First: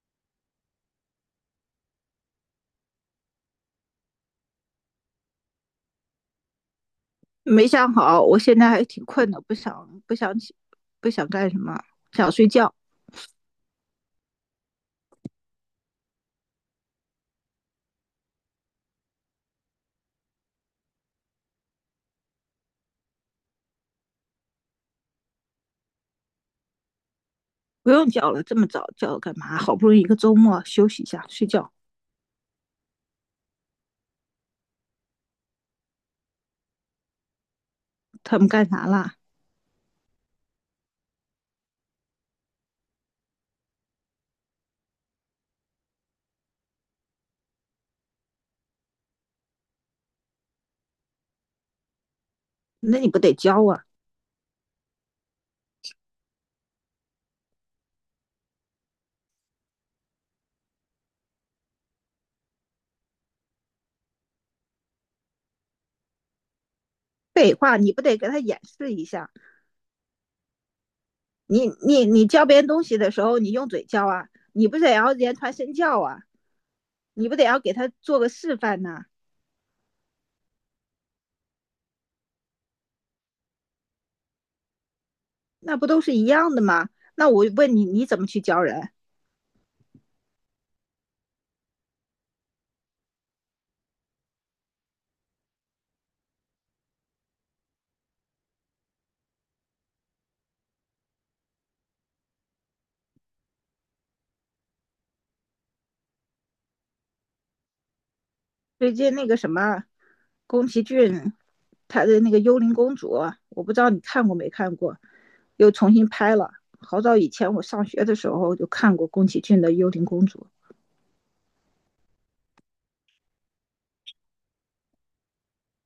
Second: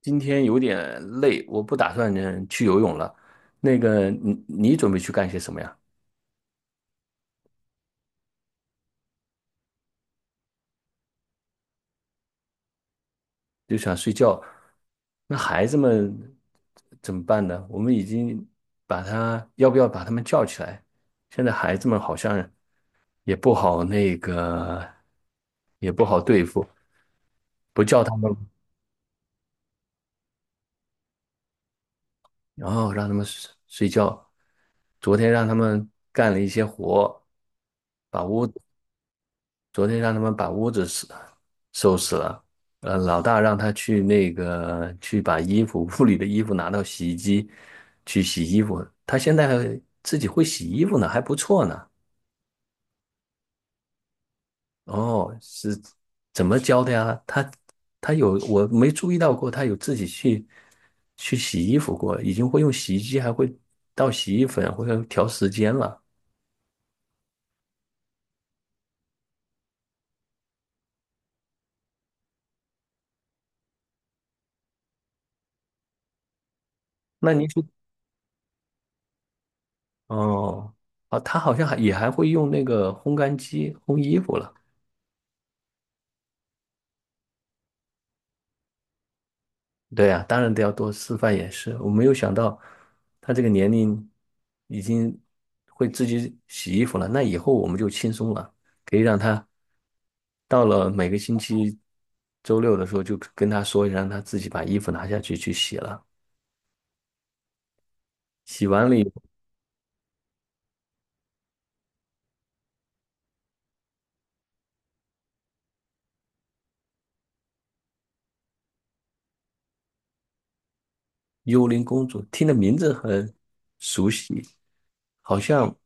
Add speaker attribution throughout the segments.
Speaker 1: 今天有点累，我不打算去游泳了。你准备去干些什么呀？
Speaker 2: 没想好，我现在还挺困的，不想起，不想干什么，想睡觉。
Speaker 1: 就想睡觉。那孩子们怎么办呢？我们已经要不要把他们叫起来？现在孩子们好像也不好也不好对付，不
Speaker 2: 不
Speaker 1: 叫
Speaker 2: 用
Speaker 1: 他们，
Speaker 2: 叫了，这么早叫干嘛？好不容易一个周末休息一下，睡觉。
Speaker 1: 然后让他们睡睡觉。昨天让他们干了一些活，把
Speaker 2: 他
Speaker 1: 屋
Speaker 2: 们干啥啦？
Speaker 1: 昨天让他们把屋子收拾了，老大让他去去把衣服屋里的衣服拿到洗衣机去洗衣服，他现在还自己会洗衣服呢，还不错呢。
Speaker 2: 那你不得教啊？
Speaker 1: 哦，是怎么教的呀？他有我没注意到过，他有自己去洗衣服过，已经会用洗衣机，还会倒洗衣粉，或者调时间了。
Speaker 2: 废话，你不得给他演示一下？你教别人东西的时候，你用嘴教啊？你不得要言传身教啊？你
Speaker 1: 那
Speaker 2: 不得
Speaker 1: 你
Speaker 2: 要
Speaker 1: 是
Speaker 2: 给他做个示范呐、啊。
Speaker 1: 哦，哦，他好像还也还会用那个烘干机烘衣服了。
Speaker 2: 那不都是一样的吗？那我问你，你怎么去教人？
Speaker 1: 对啊，当然得要多示范演示。我没有想到他这个年龄已经会自己洗衣服了，那以后我们就轻松了，可以让他到了每个星期周六的时候，就跟他说一声让他自己把衣服拿下去去洗了。洗完
Speaker 2: 最
Speaker 1: 了以
Speaker 2: 近
Speaker 1: 后，
Speaker 2: 那个什么，宫崎骏他的那个《幽灵公主》啊，我不知道你看过没看过，又重新拍了。好早以前我上学的时候就看过宫崎骏的《幽灵公主》，
Speaker 1: 幽灵公主听的名字很熟悉，好像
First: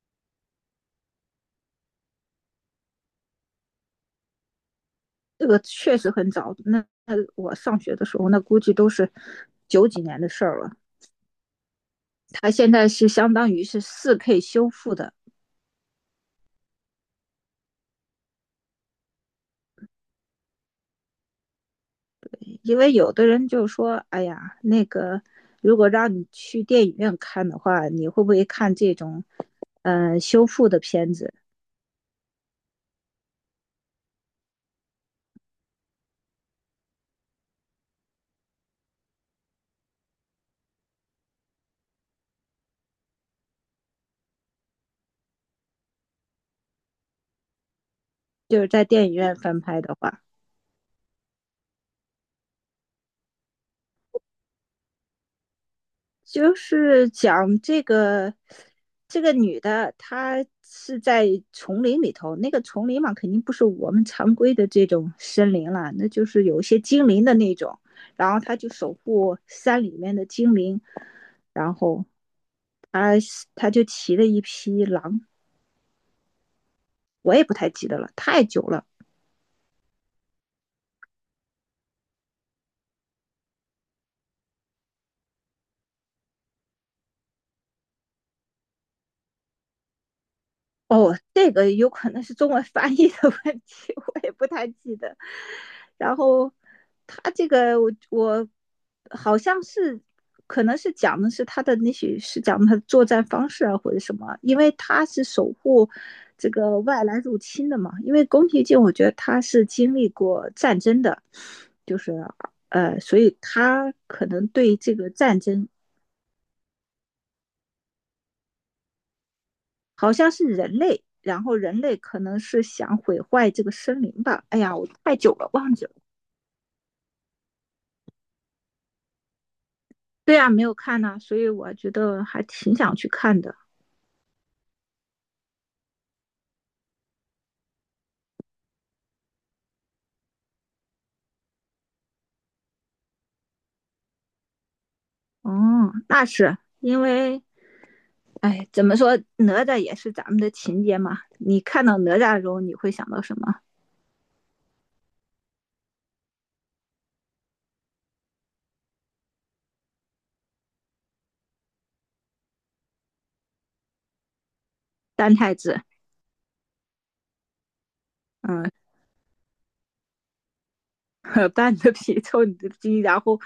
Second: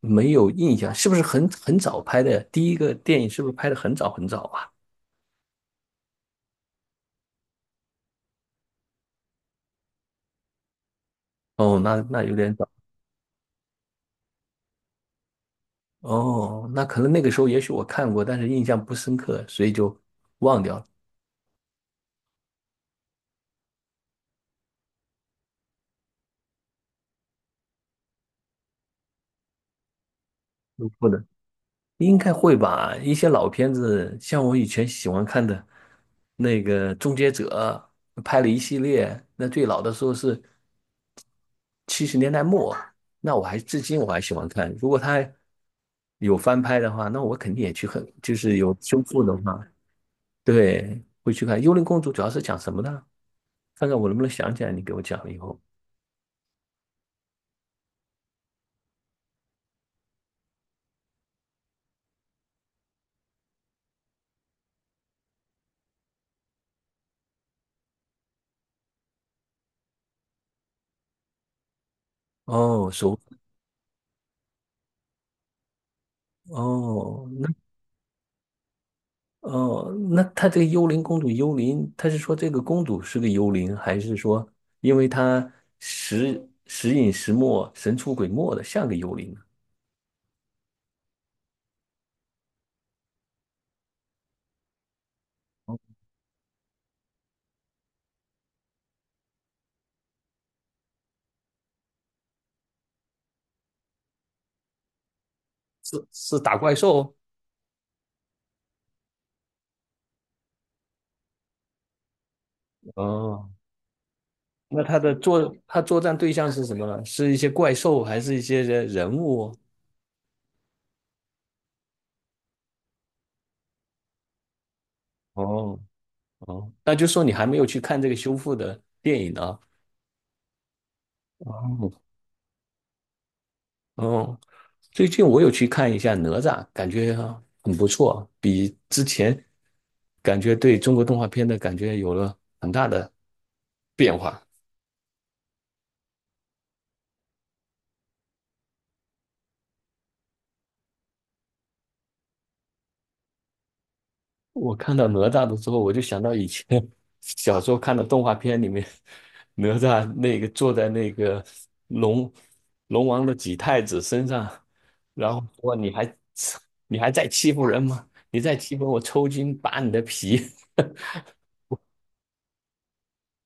Speaker 1: 没有印象，是不是很早拍的？第一个电影是不是拍的很早很早啊？
Speaker 2: 这个确实很早。那我上学的时候，那估计都是九几年的事儿了。
Speaker 1: 哦，那有
Speaker 2: 他
Speaker 1: 点早。
Speaker 2: 现在是相当于是四 K 修复的，
Speaker 1: 哦，那可能那个时候也许我看过，但是印象不深刻，所以就忘掉了。
Speaker 2: 因为有的人就说：“哎呀，那个如果让你去电影院看的话，你会不会看这种？”修复的
Speaker 1: 嗯不
Speaker 2: 片
Speaker 1: 能，
Speaker 2: 子，
Speaker 1: 应该会吧？一些老片子，像我以前喜欢看的那个《终结者》，拍了一系列，那最老的时候是70年代末，那至今我还喜欢看。如果他有翻拍的话，那我肯定也去看，就是
Speaker 2: 就是
Speaker 1: 有
Speaker 2: 在
Speaker 1: 修
Speaker 2: 电影
Speaker 1: 复的
Speaker 2: 院翻
Speaker 1: 话，
Speaker 2: 拍的话，
Speaker 1: 对，会去看《幽灵公主》，主要是讲什么的？看看我能不能想起来，你给我讲了以后。
Speaker 2: 就是讲这个女的，她是在丛林里头，那个丛林嘛，肯定不是我们常规的这种森林了，那就是有一些精灵的那种，然后她就守护山里面的精灵，然后
Speaker 1: 哦，
Speaker 2: 她她就骑了一匹狼，
Speaker 1: 哦，
Speaker 2: 我也不太记得了，太久了。
Speaker 1: 哦，那她这个幽灵公主，幽灵，她是说这个公主是个幽灵，还是说因为她时隐时没、神出鬼没的，像个幽灵呢？
Speaker 2: 哦，这个有可能是中文翻译的问题，我也不太记得。然后他这个我好像是可能是讲的是他的，也许是讲他的作战方式啊或者什么，因为他是守护
Speaker 1: 是
Speaker 2: 这
Speaker 1: 打怪
Speaker 2: 个外
Speaker 1: 兽。
Speaker 2: 来入侵的嘛。因为宫崎骏，我觉得他是经历过战争的，就是所以
Speaker 1: 哦，
Speaker 2: 他可能对
Speaker 1: 那
Speaker 2: 这个战争
Speaker 1: 他作战对象是什么呢？是一些怪兽，还是一些人物？
Speaker 2: 好像是人类，然后人类可能是想毁坏这个森林吧。哎呀，我太久了忘
Speaker 1: 哦，
Speaker 2: 记了。
Speaker 1: 哦，那就说你还没有去看这个修复的电影呢？
Speaker 2: 对啊，没有看呢、啊。所以我
Speaker 1: 哦，
Speaker 2: 觉得还挺想去看的。
Speaker 1: 哦，最近我有去看一下《哪吒》，感觉很不错，比之前感觉对中国动画片的感觉有了很大的变化。
Speaker 2: 哦，那是因为，哎，怎么说，哪吒也是咱们的情节嘛。你看到哪吒的时候，你会想到什么？
Speaker 1: 我看到哪吒的时候，我就想到以前 小时候看的动画片里面，哪吒那个坐在那个龙龙王的几太子身上，然
Speaker 2: 三
Speaker 1: 后
Speaker 2: 太
Speaker 1: 说
Speaker 2: 子，
Speaker 1: 你还在欺负人吗？你再
Speaker 2: 嗯，
Speaker 1: 欺负我，抽筋扒你的皮。
Speaker 2: 搬着皮 抽你的筋，然后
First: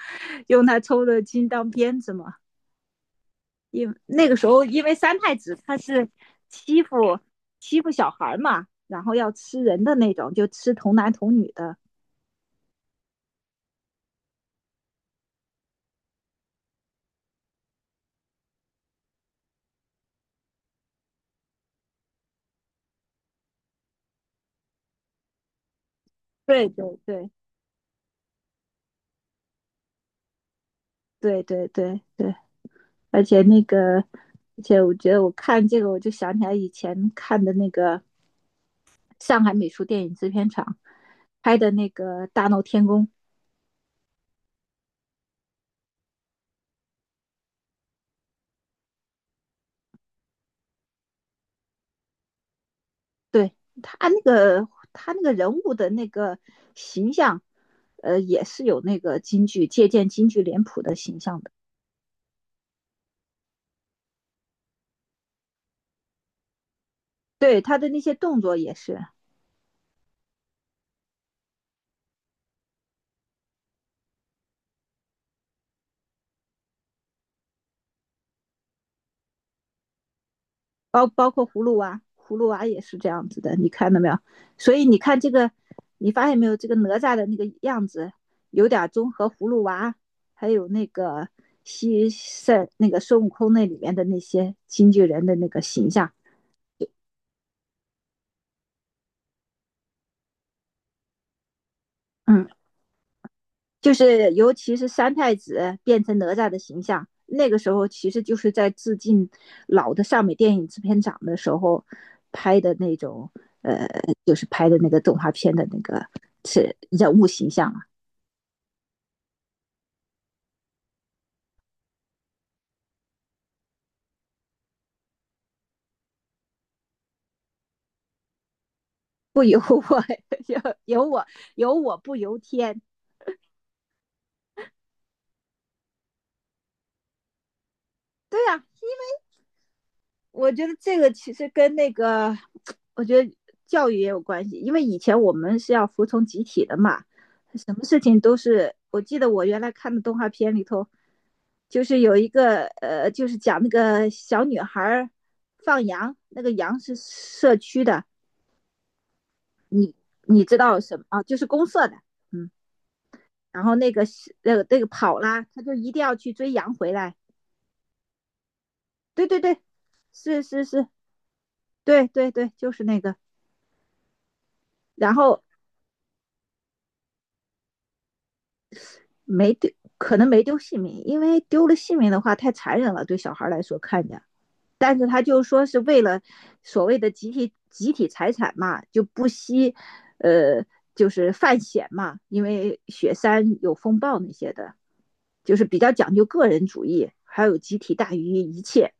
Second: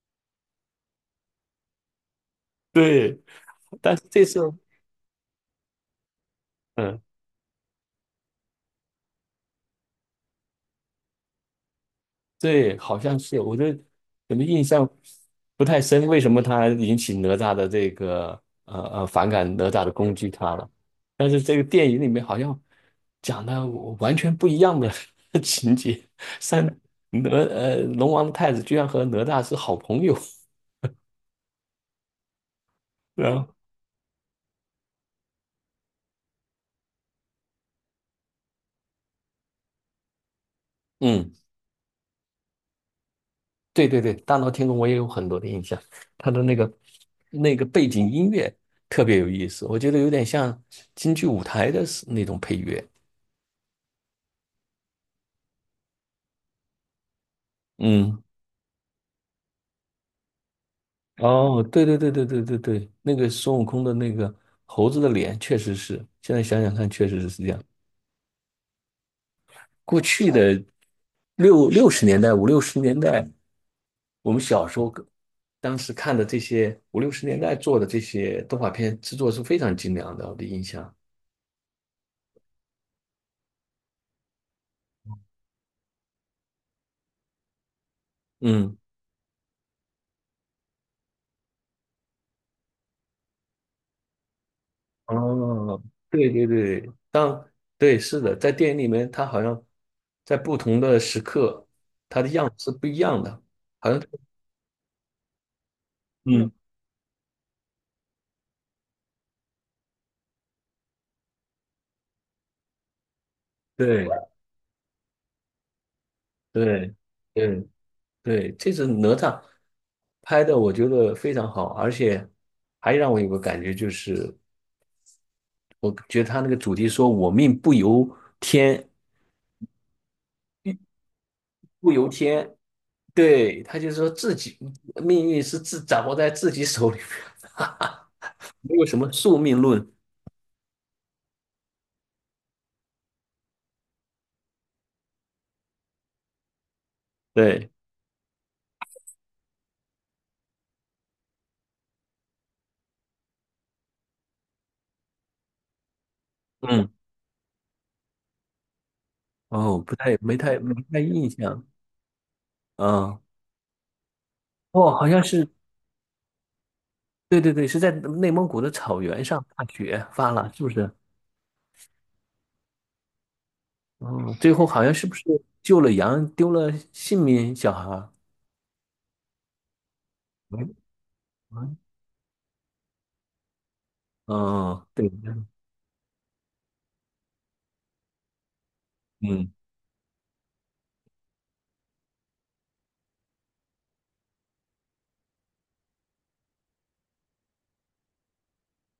Speaker 2: 用他抽的筋当鞭子嘛。
Speaker 1: 对，
Speaker 2: 因
Speaker 1: 但是这
Speaker 2: 那个
Speaker 1: 次。
Speaker 2: 时候因为三太子他是欺
Speaker 1: 嗯。
Speaker 2: 负欺负小孩嘛，然后要吃人的那种，就吃童男童女的。
Speaker 1: 对，好像是，怎么印象不太深，为什么他引起哪吒的这个反感哪吒的攻击他了？但是这个电影里面好像讲的完全不一样的 情节，三
Speaker 2: 对对对
Speaker 1: 龙王的太子居然和哪吒是好朋友，
Speaker 2: 对对对对，而
Speaker 1: 然
Speaker 2: 且
Speaker 1: 后
Speaker 2: 那个，而且我觉得我看这个，我就想起来以前看的那个上海美术电影制片厂
Speaker 1: 嗯，
Speaker 2: 拍的那个《大闹天宫》，
Speaker 1: 对对对，大闹天宫我也有很多的印象，他的那个背景音乐特别有意思，我觉得有点像京剧舞台的那种配乐，
Speaker 2: 对他那个人物的那个形象，
Speaker 1: 嗯。
Speaker 2: 也是有那个京剧借鉴京剧脸谱的形象的。
Speaker 1: 哦，对对对对对对对，那个孙悟空的那个猴子的脸，确实是，现在想想看，确实是这
Speaker 2: 对
Speaker 1: 样。
Speaker 2: 他的那些动作也是，
Speaker 1: 过去的六十年代、五六十年代，我们小时候当时看的这些五六十年代做的这些动画片制作是非常精良的，我的印象。
Speaker 2: 包括葫芦娃，葫芦娃也是这样子的，你看到没有？所以你看这个，你发现没有？这个哪吒的那个样子有
Speaker 1: 嗯，
Speaker 2: 点综合葫芦娃，还有那个西塞那个孙悟空那里面的那些京剧人的那个
Speaker 1: 哦，
Speaker 2: 形象。
Speaker 1: 对对对，对是的，在电影里面，他好像在不同的时刻
Speaker 2: 嗯，
Speaker 1: 是不一样的，好
Speaker 2: 就
Speaker 1: 像
Speaker 2: 是尤其是三太子变成哪吒
Speaker 1: 嗯，
Speaker 2: 的形象，那个时候其实就是在致敬老的上美电影制片厂的时候拍的那种，呃，
Speaker 1: 对
Speaker 2: 就是拍的那个动画片的那个是
Speaker 1: 对。
Speaker 2: 人物形
Speaker 1: 对
Speaker 2: 象啊，
Speaker 1: 对，这次哪吒拍的我觉得非常好，而且还让我有个感觉就是，我觉得他那个主题说“我命不由天，
Speaker 2: 不由我，由由我由
Speaker 1: 不
Speaker 2: 我
Speaker 1: 由
Speaker 2: 不由
Speaker 1: 天”，
Speaker 2: 天，
Speaker 1: 对，他就说自己命运是自掌握在自己手里面，哈哈
Speaker 2: 对呀、啊。
Speaker 1: 没有什么宿命论。
Speaker 2: 我觉得这个其实跟那个，我觉得教育也有关系，因为以前我们是要服从集体的嘛，
Speaker 1: 对，
Speaker 2: 什么事情都是。我记得我原来看的动画片里头，就是有一个就是讲那个小女孩放羊，那个羊
Speaker 1: 嗯，
Speaker 2: 是社区的，
Speaker 1: 哦，不
Speaker 2: 你
Speaker 1: 太没
Speaker 2: 你
Speaker 1: 太
Speaker 2: 知
Speaker 1: 没
Speaker 2: 道
Speaker 1: 太
Speaker 2: 什么啊？
Speaker 1: 印
Speaker 2: 就是
Speaker 1: 象，
Speaker 2: 公社的，嗯。
Speaker 1: 嗯，
Speaker 2: 然后那个
Speaker 1: 哦，好
Speaker 2: 跑
Speaker 1: 像
Speaker 2: 啦，
Speaker 1: 是，
Speaker 2: 他就一定要去追羊回来。
Speaker 1: 对对对，是在内蒙古的草原
Speaker 2: 对对
Speaker 1: 上
Speaker 2: 对，
Speaker 1: 大雪发
Speaker 2: 是
Speaker 1: 了，是
Speaker 2: 是
Speaker 1: 不
Speaker 2: 是，
Speaker 1: 是？
Speaker 2: 对对对，就是那个。
Speaker 1: 哦，最后好像是不
Speaker 2: 然
Speaker 1: 是
Speaker 2: 后
Speaker 1: 救了羊，丢了性命，小孩儿？
Speaker 2: 没丢，可能没丢
Speaker 1: 嗯
Speaker 2: 性命，因为丢
Speaker 1: 嗯，
Speaker 2: 了性命的话太残忍了，对小孩来说看着。
Speaker 1: 嗯
Speaker 2: 但是
Speaker 1: 对，
Speaker 2: 他就说是为了所谓的集体财产嘛，就不
Speaker 1: 嗯，
Speaker 2: 惜，呃，就是犯险嘛，因为雪山有风暴那些的，就是比较讲究个人主义，还有集体大于一切。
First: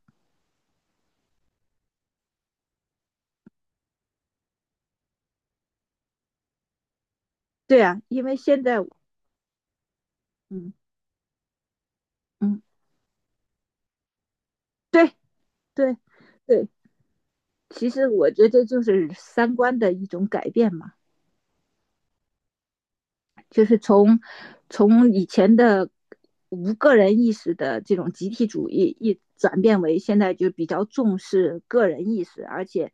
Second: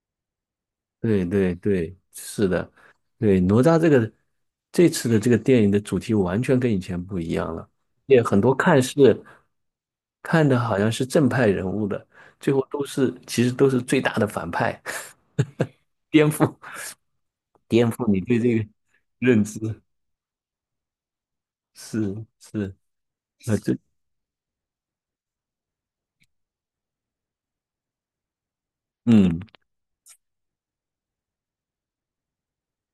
Speaker 1: 对对对，是的，对，哪吒这个这次的这个电影的主题完全跟以前不一样了，
Speaker 2: 对啊，
Speaker 1: 也
Speaker 2: 因为
Speaker 1: 很多
Speaker 2: 现在，
Speaker 1: 看的
Speaker 2: 嗯
Speaker 1: 好像是正派人物的，最
Speaker 2: 嗯，
Speaker 1: 后都是其实都是最大的反派，
Speaker 2: 对对
Speaker 1: 颠覆
Speaker 2: 对，
Speaker 1: 颠
Speaker 2: 其实
Speaker 1: 覆你
Speaker 2: 我
Speaker 1: 对
Speaker 2: 觉
Speaker 1: 这
Speaker 2: 得
Speaker 1: 个
Speaker 2: 就是
Speaker 1: 认
Speaker 2: 三观
Speaker 1: 知，
Speaker 2: 的一种改变嘛。
Speaker 1: 是是，那
Speaker 2: 就
Speaker 1: 这
Speaker 2: 是从以前的无个人意识的这种集体主义，一
Speaker 1: 嗯
Speaker 2: 转变为现在就比较重视个人意识，而且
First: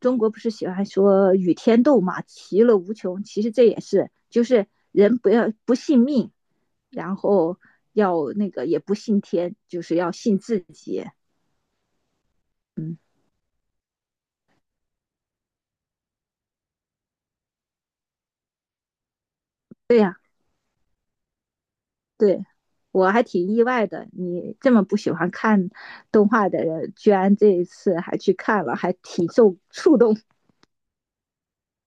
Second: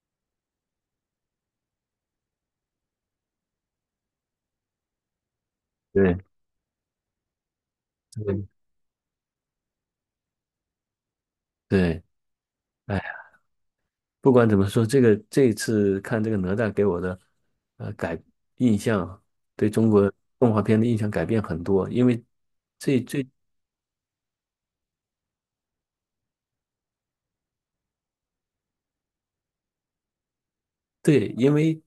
Speaker 2: 中国不是喜欢说与天斗嘛，其乐无穷。其实这也是，就是人不要不信
Speaker 1: 对
Speaker 2: 命，然后要
Speaker 1: 对
Speaker 2: 那个也不信天，就是要信自己。
Speaker 1: 对，
Speaker 2: 嗯，
Speaker 1: 哎。不管怎么说，这个这次看这个哪吒给我的呃改印象，对中
Speaker 2: 对呀、
Speaker 1: 国
Speaker 2: 啊。
Speaker 1: 动画片的印象改变很多，因为
Speaker 2: 对，
Speaker 1: 这
Speaker 2: 我还
Speaker 1: 这
Speaker 2: 挺意外的，你这么不喜欢看动画的人，居然这一次还去看了，还挺受触动。
Speaker 1: 对，因为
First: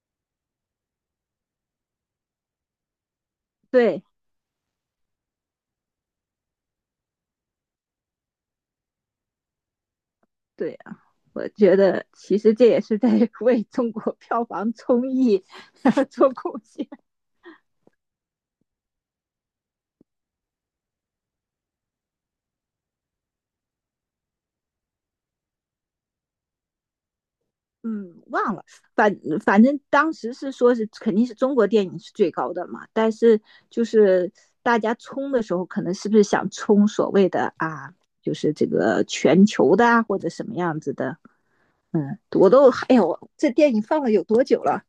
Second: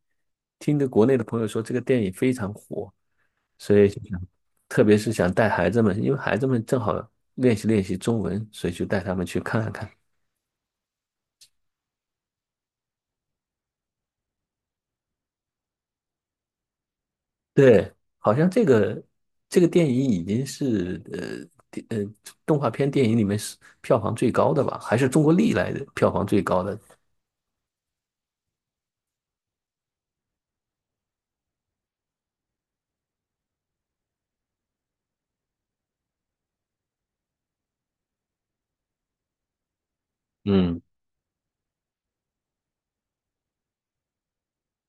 Speaker 1: 听着国内的朋友说这个电影非常火，所以就
Speaker 2: 对
Speaker 1: 想特别是想带孩子们，因为孩子们正好练习练习中文，所以就带他们去看看。
Speaker 2: 对啊，我觉得其实这也是在 为中国票房综艺 做贡献。
Speaker 1: 对，好像这个电影已经是呃电呃动画片电影里面是票房最高的吧，还是中国历来的票房最高的。
Speaker 2: 嗯，忘了，反反正当时是说是肯定是中国电影是最高的嘛，但是就是大家冲的时候，可能是不是想冲所谓的啊，就是这个全球的啊，或者什么样
Speaker 1: 嗯。
Speaker 2: 子的。嗯，我都哎呀，我这电影放了有多久了？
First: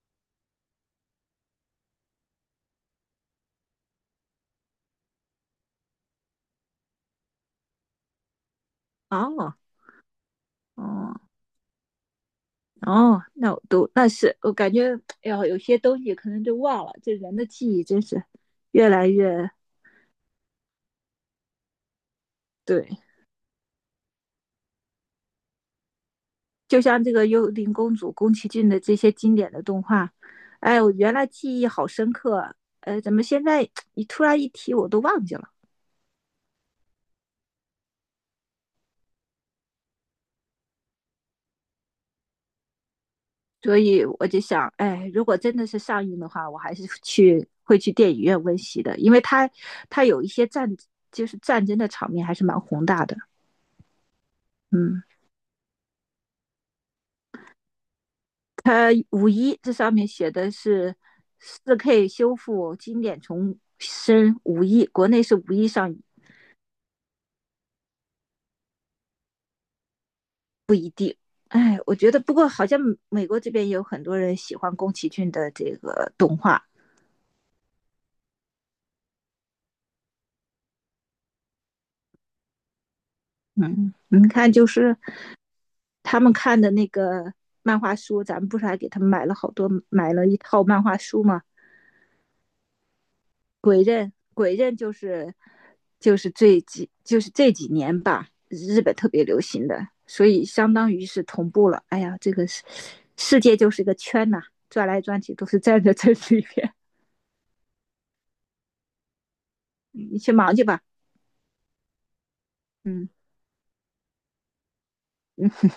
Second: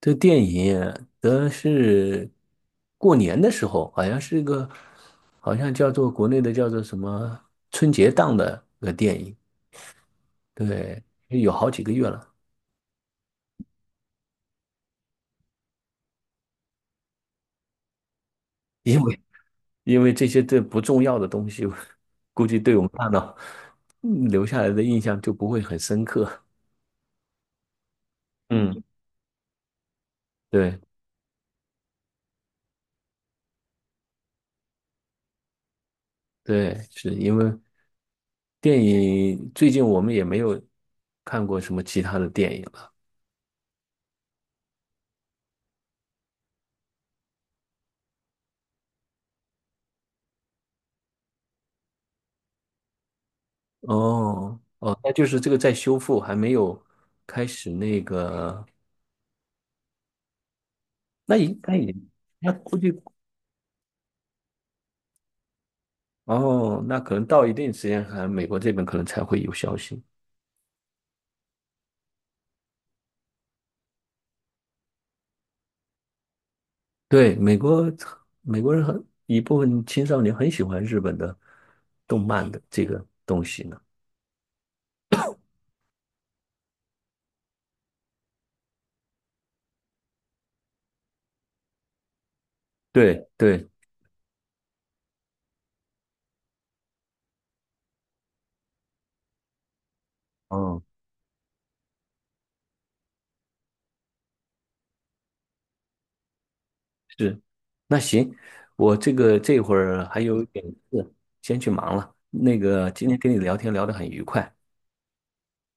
Speaker 1: 这个电影的是过年的时候，好像是个，好像叫做国内的叫做什么春节档的个电影，
Speaker 2: 哦，
Speaker 1: 对，
Speaker 2: 哦，
Speaker 1: 有好几个月了。
Speaker 2: 哦，那我都那是我感觉，哎呀，有些东西可能就忘了。这人的记忆真是越
Speaker 1: 因
Speaker 2: 来
Speaker 1: 为
Speaker 2: 越
Speaker 1: 因为这些不重要的东西，估计对我
Speaker 2: 对，
Speaker 1: 们大脑留下来的印象就不会很深刻。
Speaker 2: 就像这个《幽灵公主》宫崎骏的
Speaker 1: 嗯，
Speaker 2: 这些经典的动画，
Speaker 1: 对
Speaker 2: 哎，我原来记忆好深刻啊，怎么现在你突然一提我都忘记了？
Speaker 1: 对，是因为电影最近我们也没有看过什么其他的电影。了。
Speaker 2: 所以我就想，哎，如果真的是上映的话，我还是去会去电影院温习的，因为它有一些战就是战争的场面还是蛮宏大的。
Speaker 1: 哦哦，
Speaker 2: 嗯，
Speaker 1: 那就是这个在修复，还没有开始那个，
Speaker 2: 它五一这上面写的是
Speaker 1: 那应该
Speaker 2: 四
Speaker 1: 也，
Speaker 2: K 修
Speaker 1: 那
Speaker 2: 复
Speaker 1: 估计
Speaker 2: 经典重生五一，国内是五一上映。
Speaker 1: 哦，那可能到一定时间，还美国这边可能才会有消息。
Speaker 2: 哎，我觉得不过好像美国这边有很多人喜欢宫崎骏的这个动画。
Speaker 1: 对，美国人很一部分青少年很喜欢日本的动漫的这个东西呢。
Speaker 2: 嗯，你看就是他们看的那个漫画书，咱们不是还给他们买了好多，买了一套漫画书吗？
Speaker 1: 对对，
Speaker 2: 鬼刃，鬼刃就是就是这几年吧，日本特别流行的，所以相
Speaker 1: 嗯，
Speaker 2: 当于是同步了。哎呀，这个世界就是个圈呐、啊。转来转去都是站在这里边，
Speaker 1: 是，那行，我这会儿
Speaker 2: 你
Speaker 1: 还
Speaker 2: 去
Speaker 1: 有一
Speaker 2: 忙
Speaker 1: 点
Speaker 2: 去吧。
Speaker 1: 事，先去忙了。今
Speaker 2: 嗯
Speaker 1: 天跟你聊天聊得很愉快。
Speaker 2: 嗯，